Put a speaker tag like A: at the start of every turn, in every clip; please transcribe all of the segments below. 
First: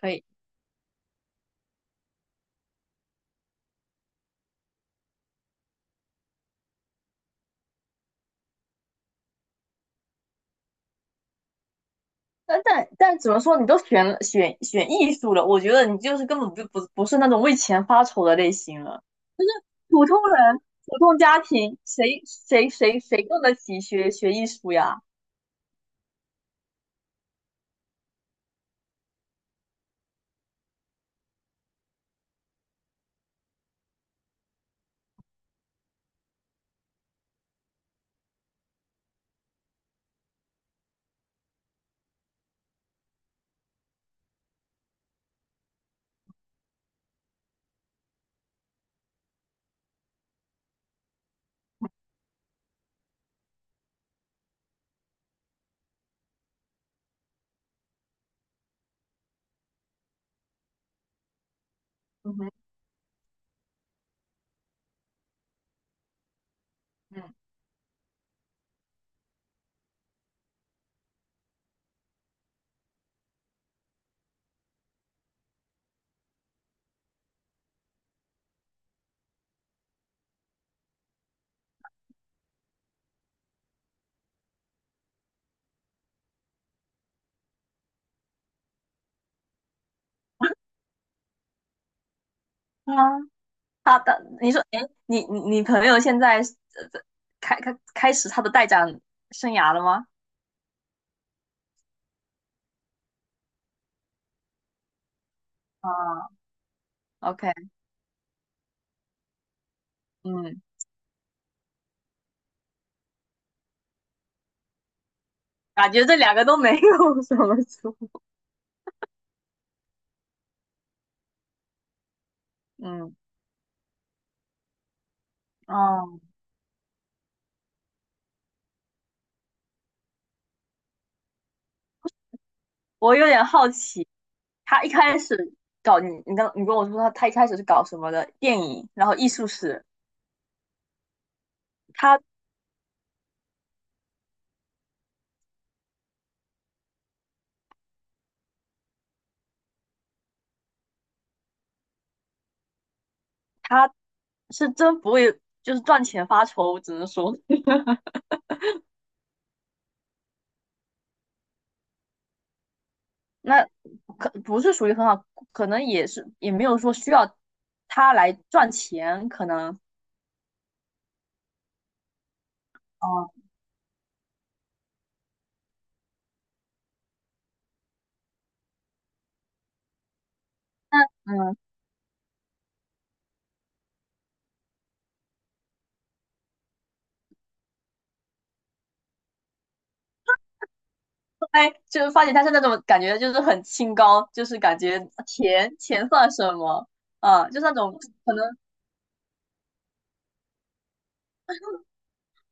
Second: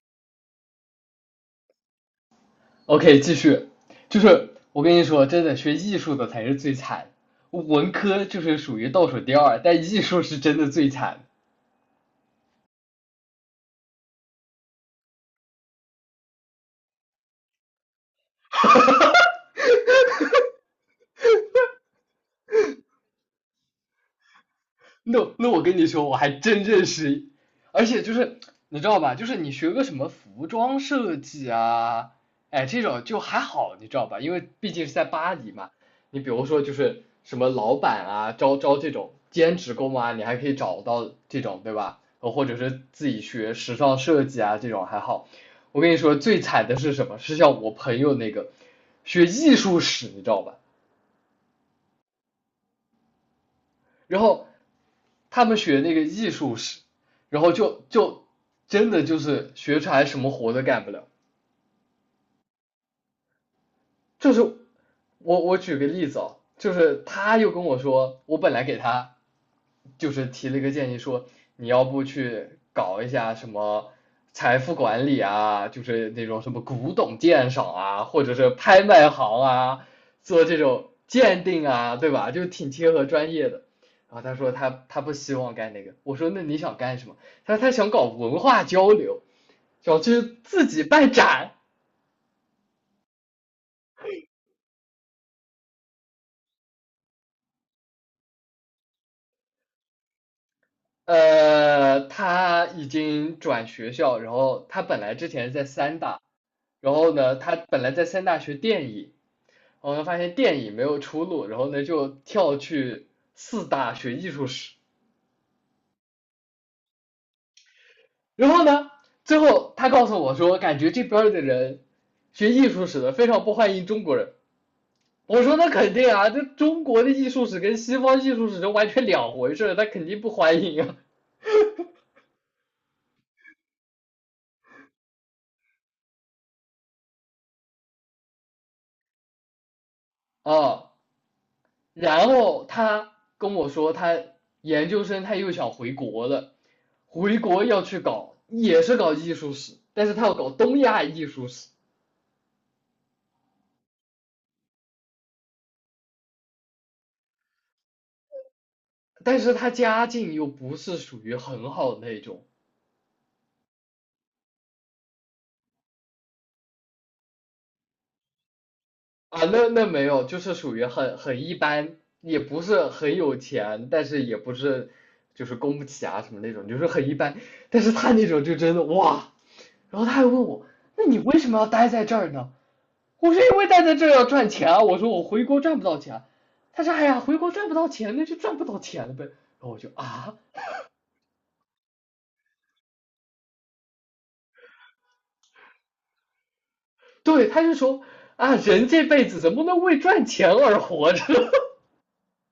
A: 可以。
B: OK，继续，就是我跟你说，真的学艺术的才是最惨，文科就是属于倒数第二，但艺术是真的最惨。
A: 但怎么说，你都选了艺术了，我觉得你就是根本就不是那种为钱发愁的类型了。普通人、普通家庭，谁供得起学艺术呀？
B: 那我跟你说，我还真认识，而且就是你知道吧，就是你学个什么服装设计啊，哎，这种就还好，你知道吧？因为毕竟是在巴黎嘛，你比如说就是什么老板啊，招招这种兼职工啊，你还可以找到这种，对吧？或者是自己学时尚设计啊，这种还好。我跟你说，最惨的是什么？是像我朋友那个学艺术史，你知道吧？然后他们学那个艺术史，然后就真的就是学出来什么活都干不了。
A: 嗯哼，
B: 就是我举个例子哦，就是
A: 嗯，
B: 他又跟我说，我本来给他就是提了一个建议说，你要不去搞一下什么财富管理啊，就是那种什么古董鉴赏啊，或者是拍卖行啊，做这种鉴定啊，对吧？就挺贴合专业的。然后他说他不希望干那个，我说那你想干什么？他说他想搞文化交流，想去自己办展。
A: 啊，你说，哎，你朋友现在在开始他的带展生涯了吗？
B: 他已经转学校，然后他本来之前是在三大，
A: 啊，
B: 然后呢，
A: OK，
B: 他本来在三大学电影，然后呢发现电
A: 嗯，
B: 影没有出路，然后呢就跳去四大学艺术史，
A: 感觉这两个都没有什么出，
B: 然后呢，最后他告诉我说，感觉这边的人学艺术史的
A: 嗯，
B: 非常不欢迎中国人。我说那肯定
A: 哦，
B: 啊，这中国的艺术史跟西方艺术史是完全两回事他肯定不欢迎啊。
A: 我有点好奇，他一开始搞你，你刚你跟我说他一开始是搞什么的，电影，然后艺术史，
B: 啊，
A: 他
B: 然后他跟我说，他研究生他又想回国了，回国要去搞，也是搞艺术史，但是他要搞东亚艺术史，
A: 他是真不会，就是赚钱发愁，我只能说。
B: 但是他家境又不是属于很好的那种
A: 那可不是属于很好，可能也没有说需要他来赚钱，
B: 啊，
A: 可
B: 那
A: 能。
B: 那没有，就是属于很一般，也不是很
A: 哦，
B: 有钱，但是也不是就是供不起啊什么那种，就是很一般，但是他那种就真的哇，然后他还问我，
A: 那
B: 那你为什
A: 嗯，
B: 么要待在这儿呢？我是因为待在这要赚钱啊，我说我回国赚不到钱啊，他说哎呀回国赚不到钱那就赚不到钱了呗，然后我就啊，
A: 后来就是发现他是那种感觉就是很清高，就是感觉钱算什么啊？
B: 对，
A: 就是
B: 他
A: 那
B: 就
A: 种。
B: 说
A: 可能
B: 啊人这辈子怎么能为赚钱而活着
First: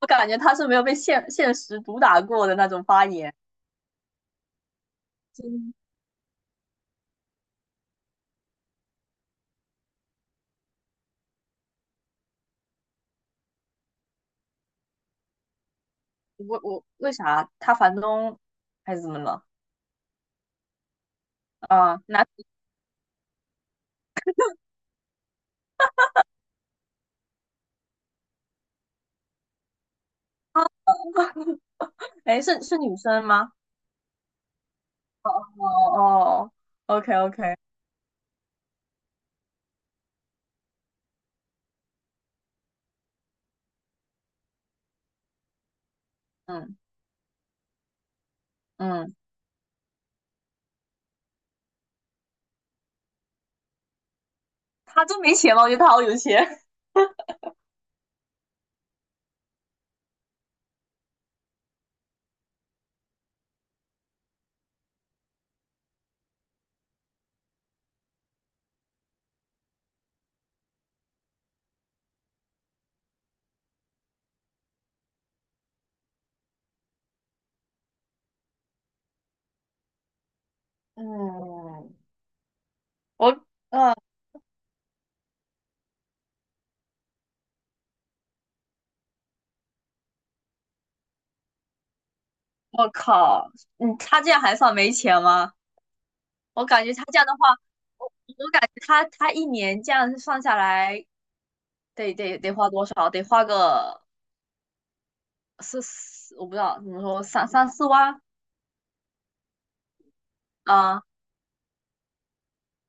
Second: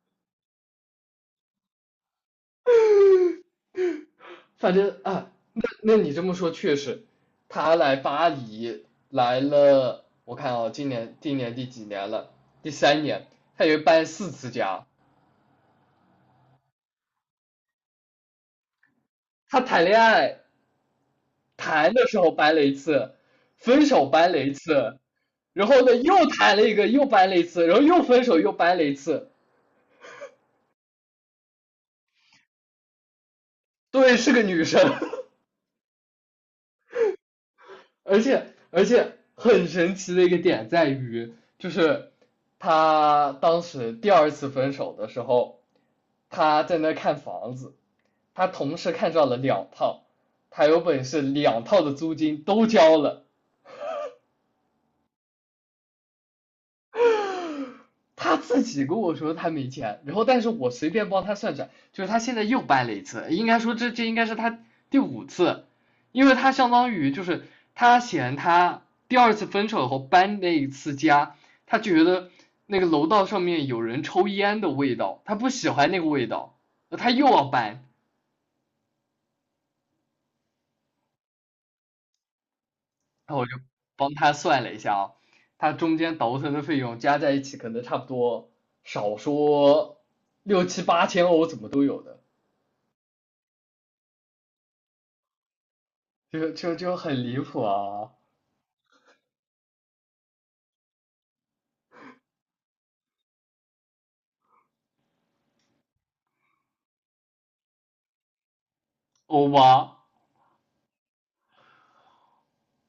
A: 我感觉他是没有被现实毒打过的那种发言。
B: 反正啊，那那你这么说确实，他来巴黎来了，我看啊，哦今年第几年了？第三年，他也搬4次家，
A: 我为啥，他房东还是怎么了？
B: 他谈恋爱谈
A: 啊，
B: 的时候掰了一次，分手掰了一次，然后呢又谈了一个，又掰了一次，然后又分手又掰了一次。
A: 哎，是女生吗？
B: 对，是个女生，
A: 哦哦，OK OK，
B: 而且很神奇的一个点在于，就是她当时第二次分手的时候，她
A: 嗯
B: 在那看房子，她同时看
A: 嗯，
B: 上了两套，她有本事两套的租金都交了。
A: 他真没钱吗？我觉得他好有钱。
B: 他自己跟我说他没钱，然后但是我随便帮他算算，就是他现在又搬了一次，应该说这应该是他第五次，因为他相当于就是他嫌他第二次分手后搬那一次家，他觉得那个楼道上面有人抽烟的味道，他不喜欢那个味道，他又要搬，
A: 嗯，我
B: 然后我就
A: 嗯，
B: 帮他算了一下啊，他中间倒腾的费用加在一起，可能差不多少说六七八千欧，怎么都有的，
A: 我靠，嗯，他这样还算没钱吗？
B: 就
A: 我
B: 就
A: 感觉
B: 就
A: 他
B: 很
A: 这样的
B: 离
A: 话，
B: 谱
A: 我
B: 啊，
A: 我感觉他一年这样算下来，得花多少？得花个四，我不知道怎么说，三四万
B: 欧巴，
A: 啊、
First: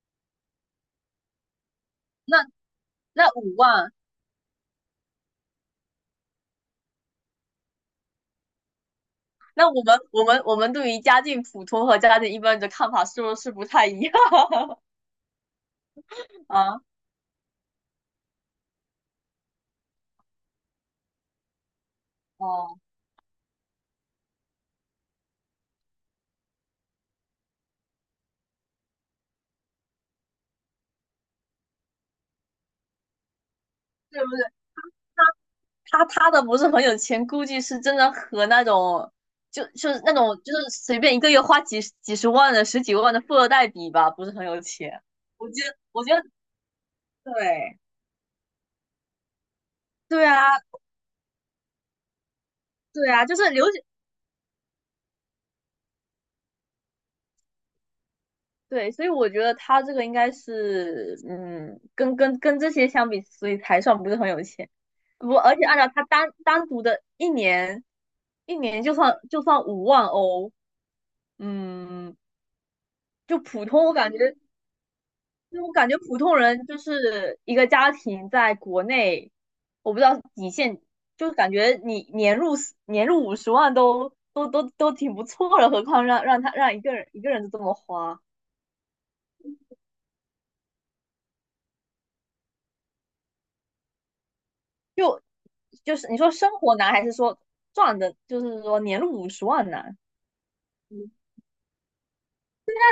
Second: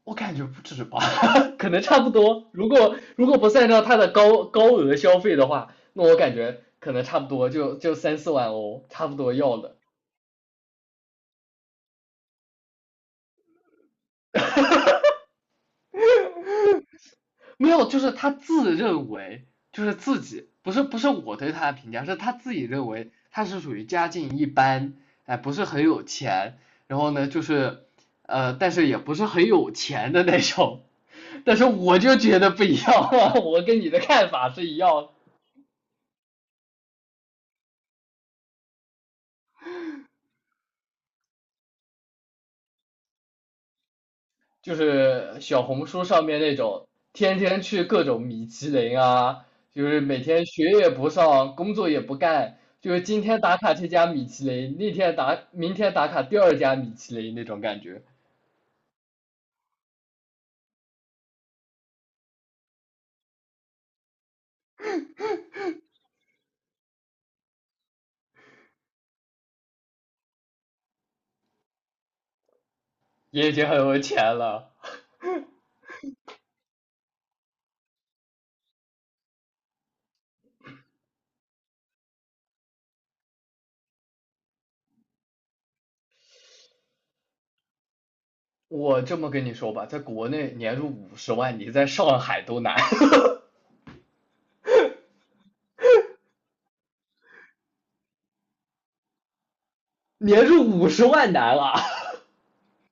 B: 我感觉不止吧，可能差不
A: 那
B: 多。如果如
A: 那
B: 果不
A: 五
B: 算上
A: 万。
B: 他的高额消费的话，那我感觉可能差不多就三四万欧，差不多要
A: 那
B: 了。
A: 我们对于家境普通和家境一般的看法是不是不太一样？ 啊？
B: 没有，就是他自认为就是自己不是我对他的评价，是他自己
A: 哦，
B: 认为他是属于家境一般，哎，不是很有钱，然后呢就是但是也不是很有钱的那种。但是我就觉得不一样，我跟你的
A: 是不
B: 看法是
A: 是？
B: 一样的。
A: 他的不是很有钱，估计是真的和那种就是那种就是随便一个月花几十万的、十几万的富二代比吧，不是很有
B: 就
A: 钱。
B: 是
A: 我
B: 小
A: 觉得，
B: 红书
A: 我觉得。
B: 上面那种天天
A: 对
B: 去各种米其林啊，就是每
A: 对
B: 天
A: 啊，
B: 学也不上，工作也不干，就是
A: 对
B: 今
A: 啊，就
B: 天
A: 是
B: 打
A: 留
B: 卡
A: 学。
B: 这家米其林，那天打，明天打卡第二家米其林那种感觉，
A: 对，所以我觉得他这个应该是嗯，跟这些相比，所以才算不是很有钱。而且按照他单独的一年，一年就算5万欧，嗯，就
B: 也已
A: 普
B: 经很
A: 通我
B: 有
A: 感觉，
B: 钱了。
A: 就我感觉普通人就是一个家庭在国内，我不知道底线，就是感觉你年入五十万都挺不错了，何况让一个人就这么花。
B: 我这么跟你说吧，在国内年入五十万，你在上海都难，
A: 就是你说生活难还是说赚的，就是说年入五十万难？
B: 年入五十万难了。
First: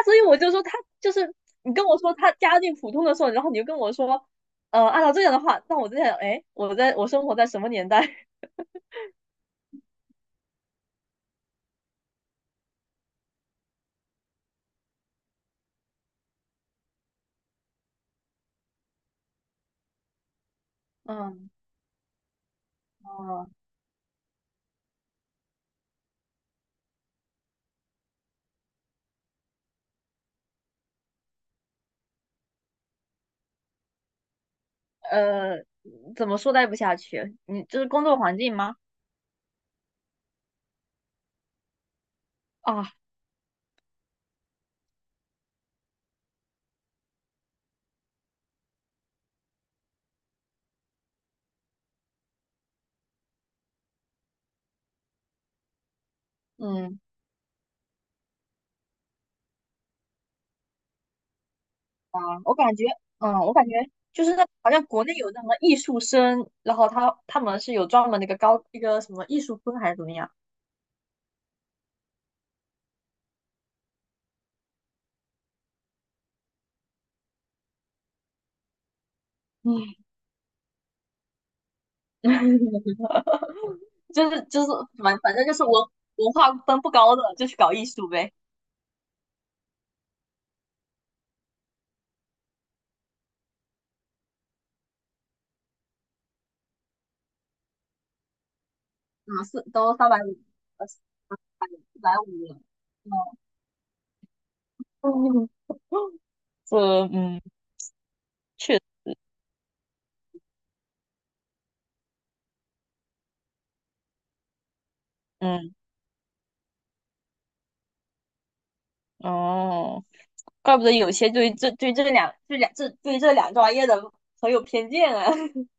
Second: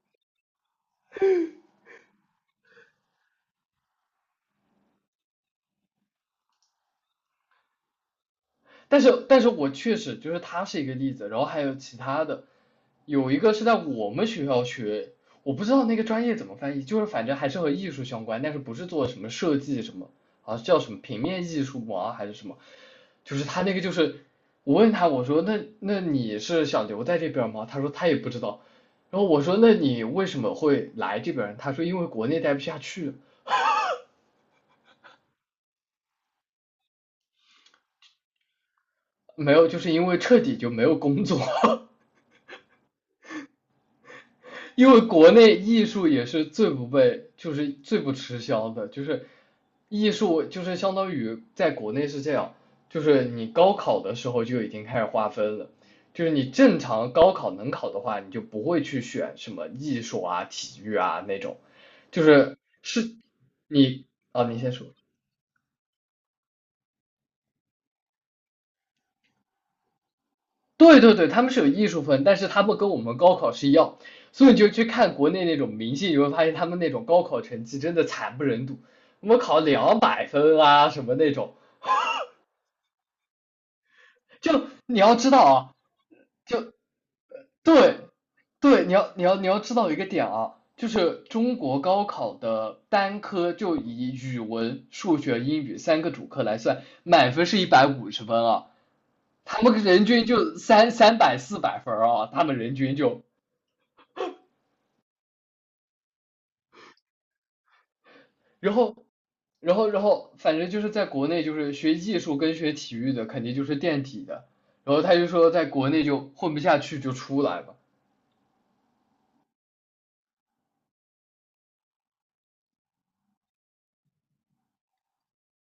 A: 所以我就说就是，你跟我说他家境普通的时候，然后你就跟我说，按照这样的话，那我在想，哎，我生活在什么年代？
B: 但是我确实就是他是一个例子，然后还有其他的，有一个是在我们学校学，我不知道那个专业怎么翻译，就是反正还是和艺术相关，但是不是做什么设计什么，啊叫什么平面
A: 嗯，
B: 艺术嘛还是什么，就是
A: 哦，
B: 他那个就是我问他我说那你是想留在这边吗？他说他也不知道，然后我说那你为什么会来这边？他说因为国内待不下去，
A: 呃，怎么说待不下去？你就是工作环境吗？
B: 没有就是因为彻底就没有工作。
A: 啊，
B: 因为国内艺术也是最不被，就是最不吃香的，就是艺术就是相当于在国内是这样，就是你高考的时候就已经开始划分了，就是你正
A: 嗯
B: 常高考能考的话，你就不会去选什么艺术啊、体育啊那种，
A: 啊，
B: 就
A: 我
B: 是
A: 感觉，
B: 是
A: 嗯，我感觉
B: 你
A: 就是
B: 啊，
A: 那，
B: 你
A: 好
B: 先
A: 像
B: 说。
A: 国内有那么艺术生，然后他们是有专门那个高一个什么艺术分还是怎么样？
B: 对对对，他们是有艺术分，但是他们跟我们高考是一样，所以你就去看国内那种明星，你会发现他们那种高考成绩真的惨不忍睹，我们考
A: 嗯，
B: 200分啊什么那种，
A: 就是就
B: 就
A: 是
B: 你要
A: 反
B: 知
A: 反
B: 道
A: 正就是文
B: 啊，
A: 文化
B: 就
A: 分不高的就去搞艺
B: 对
A: 术呗。
B: 对，你要知道一个点啊，就是中国高考的单科就以语文、数学、英语三个主科来算，满分是150分啊，
A: 啊，
B: 他们
A: 都
B: 人
A: 三百
B: 均
A: 五，
B: 就三
A: 四
B: 三百四百分
A: 百
B: 啊。他
A: 五
B: 们
A: 了。
B: 人均就。
A: 嗯，这嗯，
B: 然
A: 确
B: 后，然后，反正就是在国内，就是学艺术跟学体育的肯定就是垫底的。然后他就说，在
A: 嗯
B: 国内就混不下去就出来吧，
A: 哦，怪不得有些对这对这两对两这对这两专业的很有偏见啊。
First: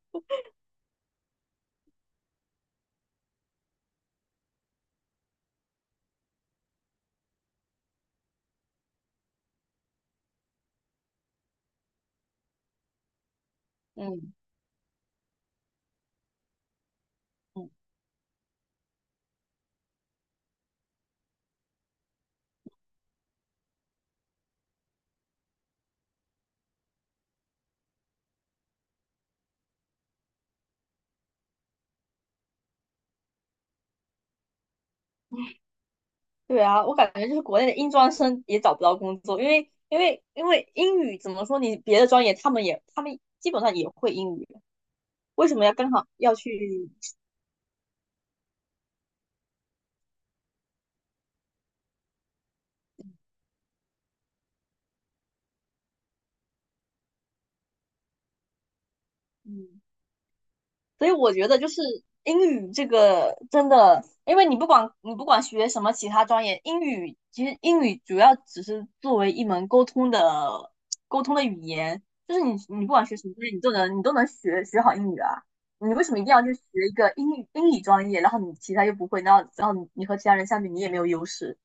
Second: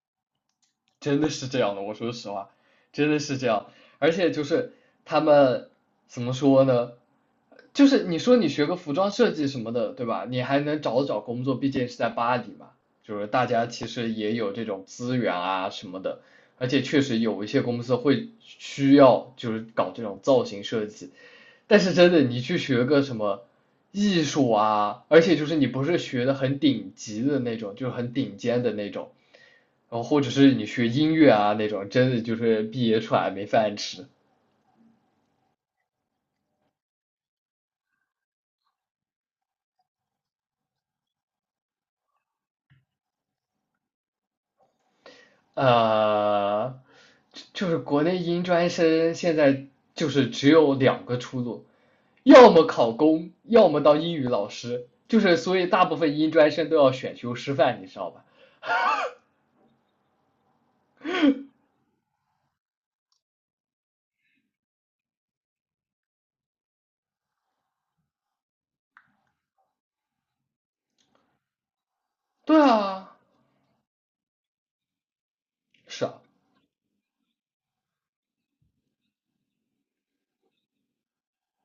B: 真的是这样的。我说实话，真的是这样。而且就是他们怎么说呢？就是你说你学个服装设计什么的，对吧？你还能找找工作，毕竟是在巴黎嘛。就是大家其实也
A: 嗯
B: 有这种资源啊什么的，而且确实有一些
A: 嗯，
B: 公司会需要就是搞这种造型设计。但是真的，你去学个什么艺术啊，而且就是你不是学的很顶级的那种，就是很顶尖的那种，然后或者是你学音乐啊那种，真的就是毕业出来没饭吃。
A: 对啊，我感觉就是国内的英专生也找不到工作，因为英语怎么说，你别的专业他们基本上也会英语，为什么要刚好要
B: 呃，
A: 去？
B: 就是国内音专生现在就是只有2个出路，要么考公，要么当英语老师，就是所以大部分音专生都要选修师范，你知道吧？
A: 嗯所以我觉得就是，英语这个真的，因为你不管学什么其他专业，英语其实主要只是作为一门沟通的语言，就是你
B: 对
A: 你不管
B: 啊，
A: 学什么专业，你都能学好英语啊。你
B: 是
A: 为什么
B: 啊。
A: 一定要去学一个英语专业，然后你其他又不会，然后你和其他人相比，你也没有优势。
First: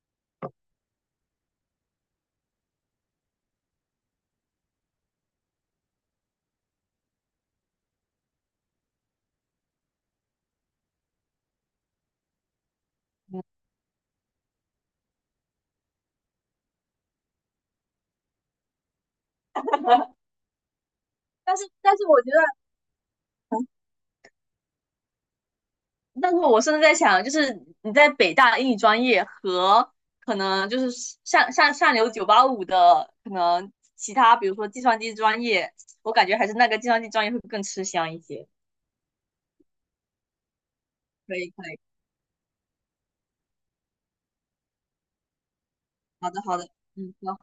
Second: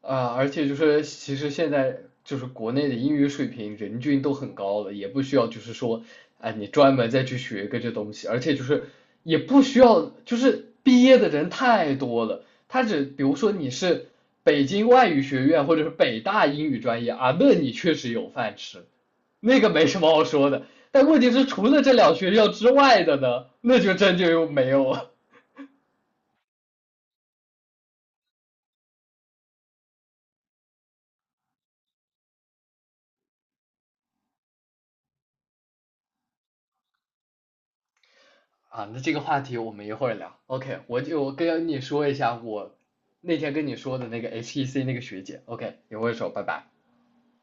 B: 啊，而且就是其实现在就是国内的英语水平人均都很高了，也不需要就是说，哎，你专门再去学个这东西，而且就是也不需要，就是毕业的人太多了，他只比如说你是北京外语学院或者是北大英语专业啊，那你确实有饭吃，那个没什么好说的，但问题是
A: 但是
B: 除了这
A: 但是
B: 两
A: 我觉
B: 学
A: 得
B: 校之外的呢，那就真就又没有了。
A: 但是我甚至在想，就是你在北大英语专业和可能就是上流985的可能其他，比如说计算机专业，我感觉还是那个计算机专业会更吃香一些。
B: 啊，那这个话题我们一会儿聊。OK，我就
A: 可以，可
B: 跟
A: 以，
B: 你说一下我那天跟你说的那个 HEC 那个学姐。OK，一会儿说，
A: 好的，
B: 拜
A: 好
B: 拜。
A: 的，嗯，好。